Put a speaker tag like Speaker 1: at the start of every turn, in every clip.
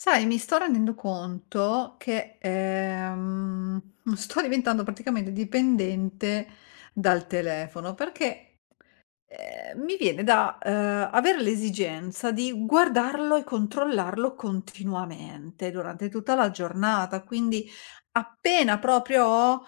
Speaker 1: Sai, mi sto rendendo conto che, sto diventando praticamente dipendente dal telefono perché mi viene da, avere l'esigenza di guardarlo e controllarlo continuamente durante tutta la giornata. Quindi appena proprio ho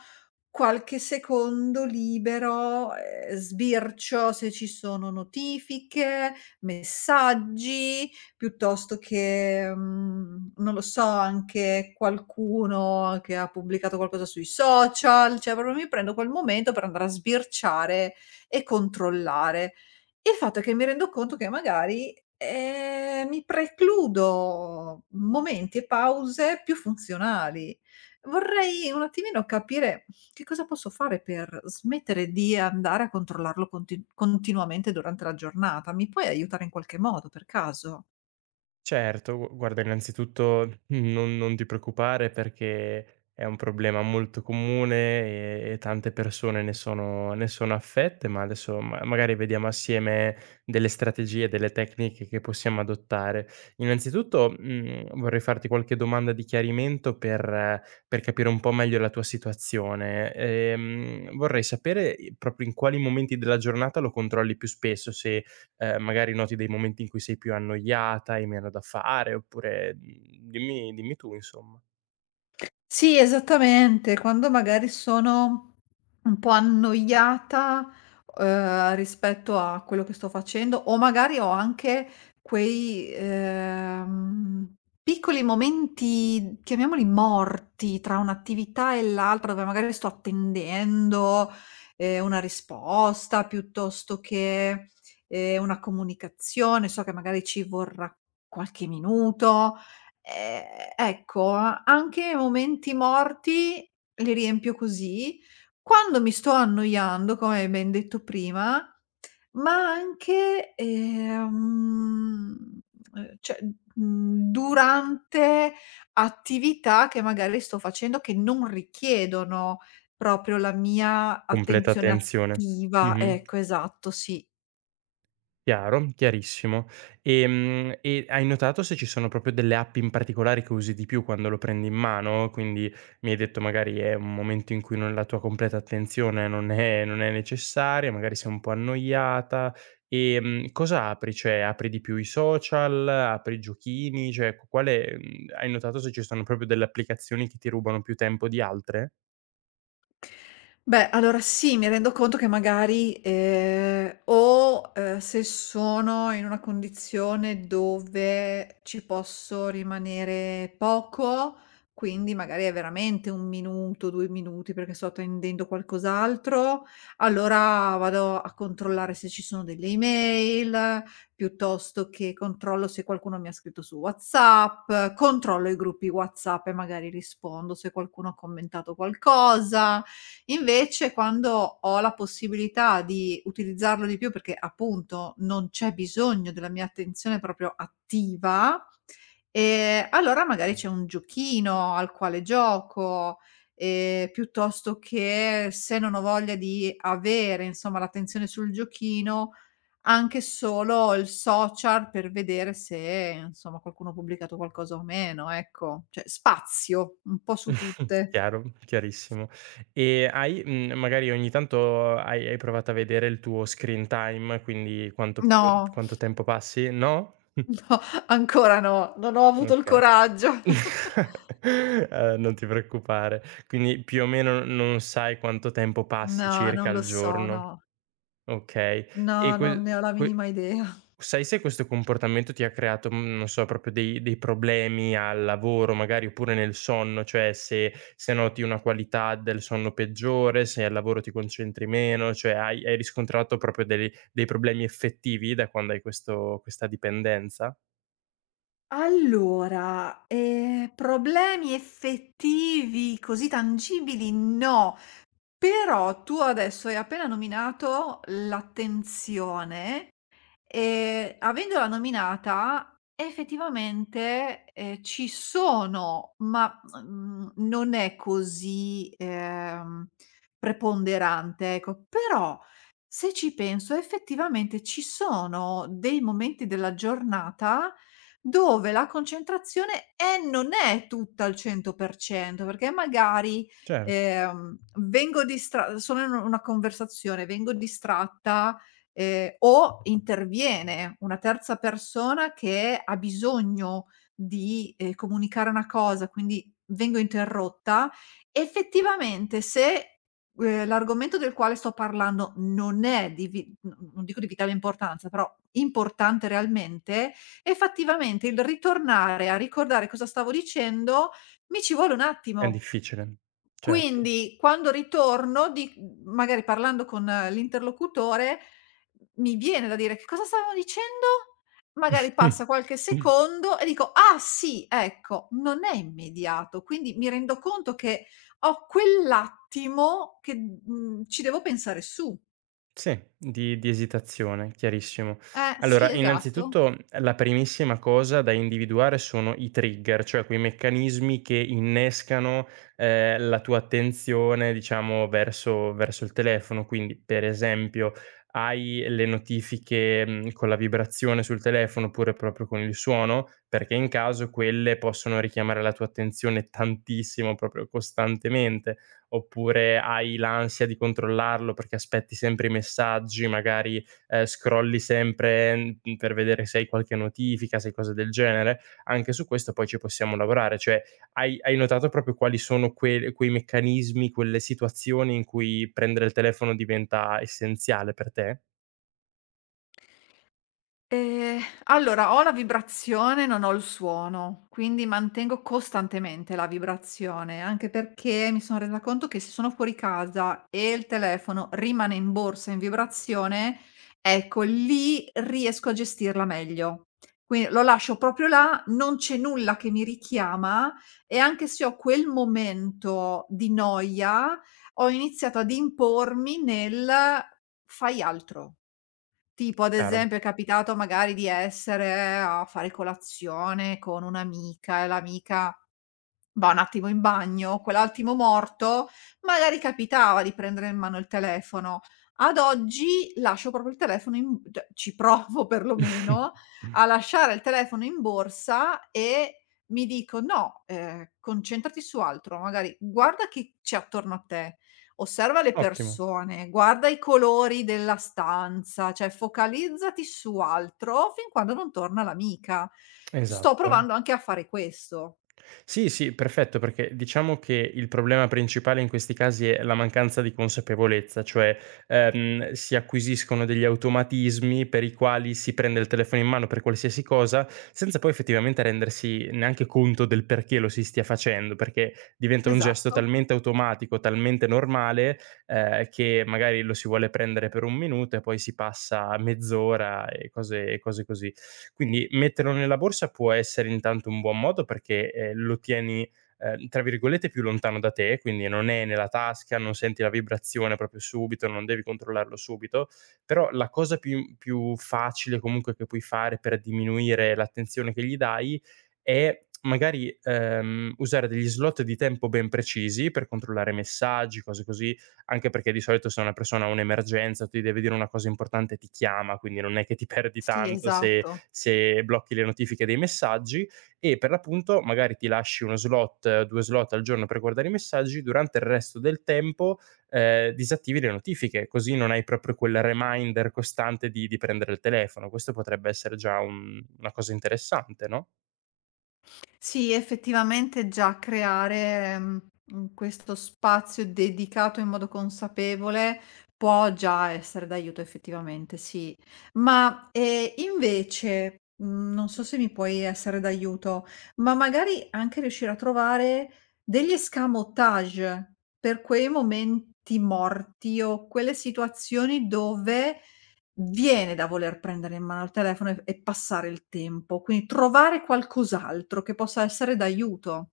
Speaker 1: qualche secondo libero, sbircio se ci sono notifiche, messaggi, piuttosto che, non lo so, anche qualcuno che ha pubblicato qualcosa sui social, cioè proprio mi prendo quel momento per andare a sbirciare e controllare. Il fatto è che mi rendo conto che magari, mi precludo momenti e pause più funzionali. Vorrei un attimino capire che cosa posso fare per smettere di andare a controllarlo continuamente durante la giornata? Mi puoi aiutare in qualche modo, per caso?
Speaker 2: Certo, gu guarda innanzitutto non ti preoccupare, perché è un problema molto comune e tante persone ne sono affette, ma adesso magari vediamo assieme delle strategie, delle tecniche che possiamo adottare. Innanzitutto, vorrei farti qualche domanda di chiarimento per capire un po' meglio la tua situazione. Vorrei sapere i proprio in quali momenti della giornata lo controlli più spesso, se magari noti dei momenti in cui sei più annoiata, hai meno da fare, oppure, dimmi tu insomma.
Speaker 1: Sì, esattamente. Quando magari sono un po' annoiata, rispetto a quello che sto facendo, o magari ho anche quei, piccoli momenti, chiamiamoli morti, tra un'attività e l'altra, dove magari sto attendendo, una risposta piuttosto che, una comunicazione, so che magari ci vorrà qualche minuto. Ecco, anche momenti morti li riempio così. Quando mi sto annoiando, come hai ben detto prima, ma anche, cioè, durante attività che magari sto facendo che non richiedono proprio la mia
Speaker 2: Completa
Speaker 1: attenzione
Speaker 2: tensione.
Speaker 1: attiva.
Speaker 2: Mh-mh.
Speaker 1: Ecco, esatto, sì.
Speaker 2: Chiaro, chiarissimo. E hai notato se ci sono proprio delle app in particolare che usi di più quando lo prendi in mano? Quindi mi hai detto magari è un momento in cui non la tua completa attenzione non è necessaria, magari sei un po' annoiata. Cosa apri? Cioè apri di più i social, apri i giochini, cioè hai notato se ci sono proprio delle applicazioni che ti rubano più tempo di altre?
Speaker 1: Beh, allora sì, mi rendo conto che magari, se sono in una condizione dove ci posso rimanere poco, quindi magari è veramente 1 minuto, 2 minuti, perché sto attendendo qualcos'altro, allora vado a controllare se ci sono delle email, piuttosto che controllo se qualcuno mi ha scritto su WhatsApp, controllo i gruppi WhatsApp e magari rispondo se qualcuno ha commentato qualcosa. Invece quando ho la possibilità di utilizzarlo di più, perché appunto non c'è bisogno della mia attenzione proprio attiva, allora magari c'è un giochino al quale gioco, piuttosto che se non ho voglia di avere insomma l'attenzione sul giochino, anche solo il social per vedere se insomma qualcuno ha pubblicato qualcosa o meno, ecco. Cioè spazio un po' su tutte.
Speaker 2: Chiaro, chiarissimo. E magari ogni tanto hai provato a vedere il tuo screen time, quindi quanto proprio
Speaker 1: No.
Speaker 2: quanto tempo passi? No?
Speaker 1: No, ancora no, non ho avuto il
Speaker 2: Okay.
Speaker 1: coraggio.
Speaker 2: Non ti preoccupare. Quindi più o meno non sai quanto tempo passi
Speaker 1: No,
Speaker 2: circa
Speaker 1: non lo
Speaker 2: al
Speaker 1: so,
Speaker 2: giorno.
Speaker 1: no.
Speaker 2: Okay.
Speaker 1: No,
Speaker 2: E quel
Speaker 1: non ne ho la
Speaker 2: que
Speaker 1: minima idea.
Speaker 2: Sai se questo comportamento ti ha creato, non so, proprio dei problemi al lavoro magari, oppure nel sonno, cioè se noti una qualità del sonno peggiore, se al lavoro ti concentri meno, cioè hai riscontrato proprio dei problemi effettivi da quando hai questo questa dipendenza?
Speaker 1: Allora, problemi effettivi così tangibili no, però tu adesso hai appena nominato l'attenzione. Avendola nominata effettivamente, ci sono, ma, non è così, preponderante, ecco. Però, se ci penso, effettivamente ci sono dei momenti della giornata dove la concentrazione è non è tutta al 100%, perché magari,
Speaker 2: Cer
Speaker 1: vengo distra sono in una conversazione, vengo distratta. O interviene una terza persona che ha bisogno di, comunicare una cosa, quindi vengo interrotta, effettivamente se, l'argomento del quale sto parlando non è di vi n non dico di vitale importanza, però importante realmente, effettivamente il ritornare a ricordare cosa stavo dicendo mi ci vuole un
Speaker 2: è
Speaker 1: attimo.
Speaker 2: difficile, certo.
Speaker 1: Quindi quando ritorno di magari parlando con l'interlocutore, mi viene da dire: "Che cosa stavamo dicendo?" Magari passa qualche secondo e dico: "Ah sì, ecco." Non è immediato, quindi mi rendo conto che ho quell'attimo che, ci devo pensare su.
Speaker 2: Sì, di esitazione, chiarissimo.
Speaker 1: Sì,
Speaker 2: Allora,
Speaker 1: esatto.
Speaker 2: innanzitutto la primissima cosa da individuare sono i trigger, cioè quei meccanismi che innescano, la tua attenzione diciamo verso il telefono. Quindi, per esempio, hai le notifiche, con la vibrazione sul telefono oppure proprio con il suono? Perché in caso quelle possono richiamare la tua attenzione tantissimo, proprio costantemente. Oppure hai l'ansia di controllarlo perché aspetti sempre i messaggi, magari, scrolli sempre, per vedere se hai qualche notifica, se cose del genere. Anche su questo poi ci possiamo lavorare, cioè hai notato proprio quali sono quei meccanismi, quelle situazioni in cui prendere il telefono diventa essenziale per te?
Speaker 1: Ehm, allora ho la vibrazione, non ho il suono, quindi mantengo costantemente la vibrazione, anche perché mi sono resa conto che se sono fuori casa e il telefono rimane in borsa in vibrazione, ecco lì riesco a gestirla meglio. Quindi lo lascio proprio là, non c'è nulla che mi richiama, e anche se ho quel momento di noia, ho iniziato ad impormi nel: "Fai altro". Tipo ad
Speaker 2: Chiaro.
Speaker 1: esempio è capitato magari di essere a fare colazione con un'amica e l'amica va un attimo in bagno, quell'attimo morto, magari capitava di prendere in mano il telefono. Ad oggi lascio proprio il telefono in, cioè ci provo perlomeno a lasciare il telefono in borsa, e mi dico: "No, concentrati su altro, magari guarda chi c'è attorno a te". Osserva le
Speaker 2: Ottimo,
Speaker 1: persone, guarda i colori della stanza, cioè focalizzati su altro fin quando non torna l'amica. Sto
Speaker 2: esatto.
Speaker 1: provando anche a fare questo.
Speaker 2: Sì, sì, perfetto, perché diciamo che il problema principale in questi casi è la mancanza di consapevolezza, cioè si acquisiscono degli automatismi per i quali si prende il telefono in mano per qualsiasi cosa, senza poi effettivamente rendersi neanche conto del perché lo si stia facendo, perché diventa un gesto
Speaker 1: Esatto.
Speaker 2: talmente automatico, talmente normale, che magari lo si vuole prendere per un minuto e poi si passa mezz'ora e cose, così. Quindi metterlo nella borsa può essere intanto un buon modo perché, lo tieni, tra virgolette, "più lontano da te", quindi non è nella tasca, non senti la vibrazione proprio subito, non devi controllarlo subito, però la cosa più facile comunque che puoi fare per diminuire l'attenzione che gli dai è magari, usare degli slot di tempo ben precisi per controllare messaggi, cose così, anche perché di solito, se una persona ha un'emergenza, ti deve dire una cosa importante, ti chiama, quindi non è che ti perdi
Speaker 1: Sì,
Speaker 2: tanto se
Speaker 1: esatto.
Speaker 2: blocchi le notifiche dei messaggi, e per l'appunto magari ti lasci 1 slot, 2 slot al giorno per guardare i messaggi. Durante il resto del tempo, disattivi le notifiche, così non hai proprio quel reminder costante di prendere il telefono. Questo potrebbe essere già un una cosa interessante, no?
Speaker 1: Sì, effettivamente già creare, questo spazio dedicato in modo consapevole può già essere d'aiuto effettivamente, sì. Ma, invece, non so se mi puoi essere d'aiuto, ma magari anche riuscire a trovare degli escamotage per quei momenti morti o quelle situazioni dove viene da voler prendere in mano il telefono e passare il tempo, quindi trovare qualcos'altro che possa essere d'aiuto.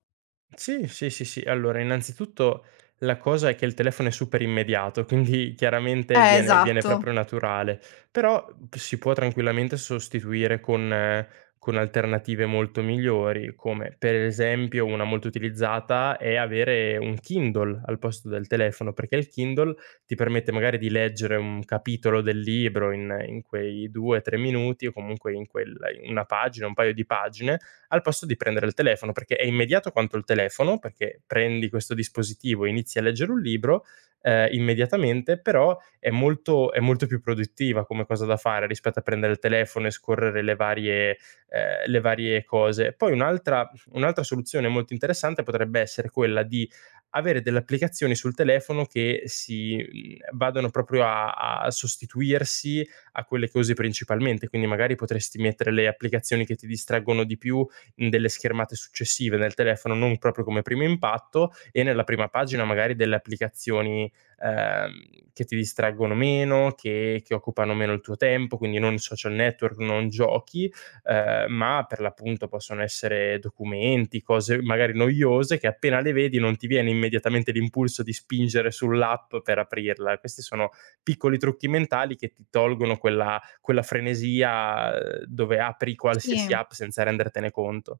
Speaker 2: Sì, sì, sì, sì. Allora, innanzitutto la cosa è che il telefono è super immediato, quindi chiaramente viene
Speaker 1: Esatto.
Speaker 2: proprio naturale, però p si può tranquillamente sostituire con alternative molto migliori, come per esempio una molto utilizzata è avere un Kindle al posto del telefono, perché il Kindle ti permette magari di leggere un capitolo del libro in quei 2, 3 minuti o comunque in 1 pagina, un paio di pagine, al posto di prendere il telefono, perché è immediato quanto il telefono, perché prendi questo dispositivo e inizi a leggere un libro, immediatamente, però è molto più produttiva come cosa da fare rispetto a prendere il telefono e scorrere le varie cose. Poi un'altra soluzione molto interessante potrebbe essere quella di avere delle applicazioni sul telefono che si vadano proprio a sostituirsi a quelle che usi principalmente, quindi magari potresti mettere le applicazioni che ti distraggono di più delle schermate successive nel telefono, non proprio come primo impatto e nella prima pagina, magari delle applicazioni, ehm, che ti distraggono meno, che occupano meno il tuo tempo, quindi non social network, non giochi, ma per l'appunto possono essere documenti, cose magari noiose che appena le vedi non ti viene immediatamente l'impulso di spingere sull'app per aprirla. Questi sono piccoli trucchi mentali che ti tolgono quella frenesia, dove apri qualsiasi
Speaker 1: Sì.
Speaker 2: app senza rendertene conto.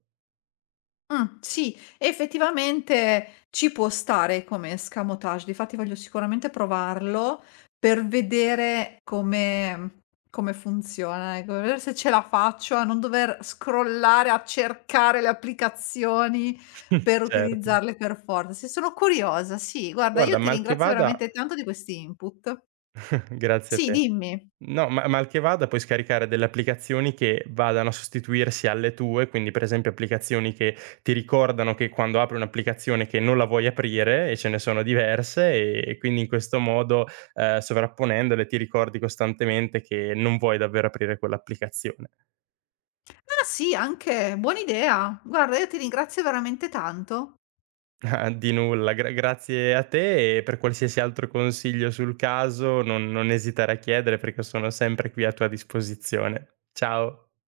Speaker 1: Sì, effettivamente ci può stare come escamotage, difatti voglio sicuramente provarlo per vedere come come funziona, ecco, vedere se ce la faccio a non dover scrollare a cercare le applicazioni per
Speaker 2: Certo.
Speaker 1: utilizzarle per forza. Sì, sono curiosa, sì. Guarda,
Speaker 2: Guarda,
Speaker 1: io ti
Speaker 2: mal che
Speaker 1: ringrazio
Speaker 2: vada
Speaker 1: veramente tanto di questi input.
Speaker 2: grazie a
Speaker 1: Sì,
Speaker 2: te.
Speaker 1: dimmi.
Speaker 2: No, ma mal che vada puoi scaricare delle applicazioni che vadano a sostituirsi alle tue, quindi per esempio applicazioni che ti ricordano che quando apri un'applicazione che non la vuoi aprire, e ce ne sono diverse, e quindi in questo modo, sovrapponendole, ti ricordi costantemente che non vuoi davvero aprire quell'applicazione.
Speaker 1: Ah sì, anche, buona idea. Guarda, io ti ringrazio veramente tanto.
Speaker 2: Ah, di nulla, grazie a te, e per qualsiasi altro consiglio sul caso non esitare a chiedere, perché sono sempre qui a tua disposizione. Ciao.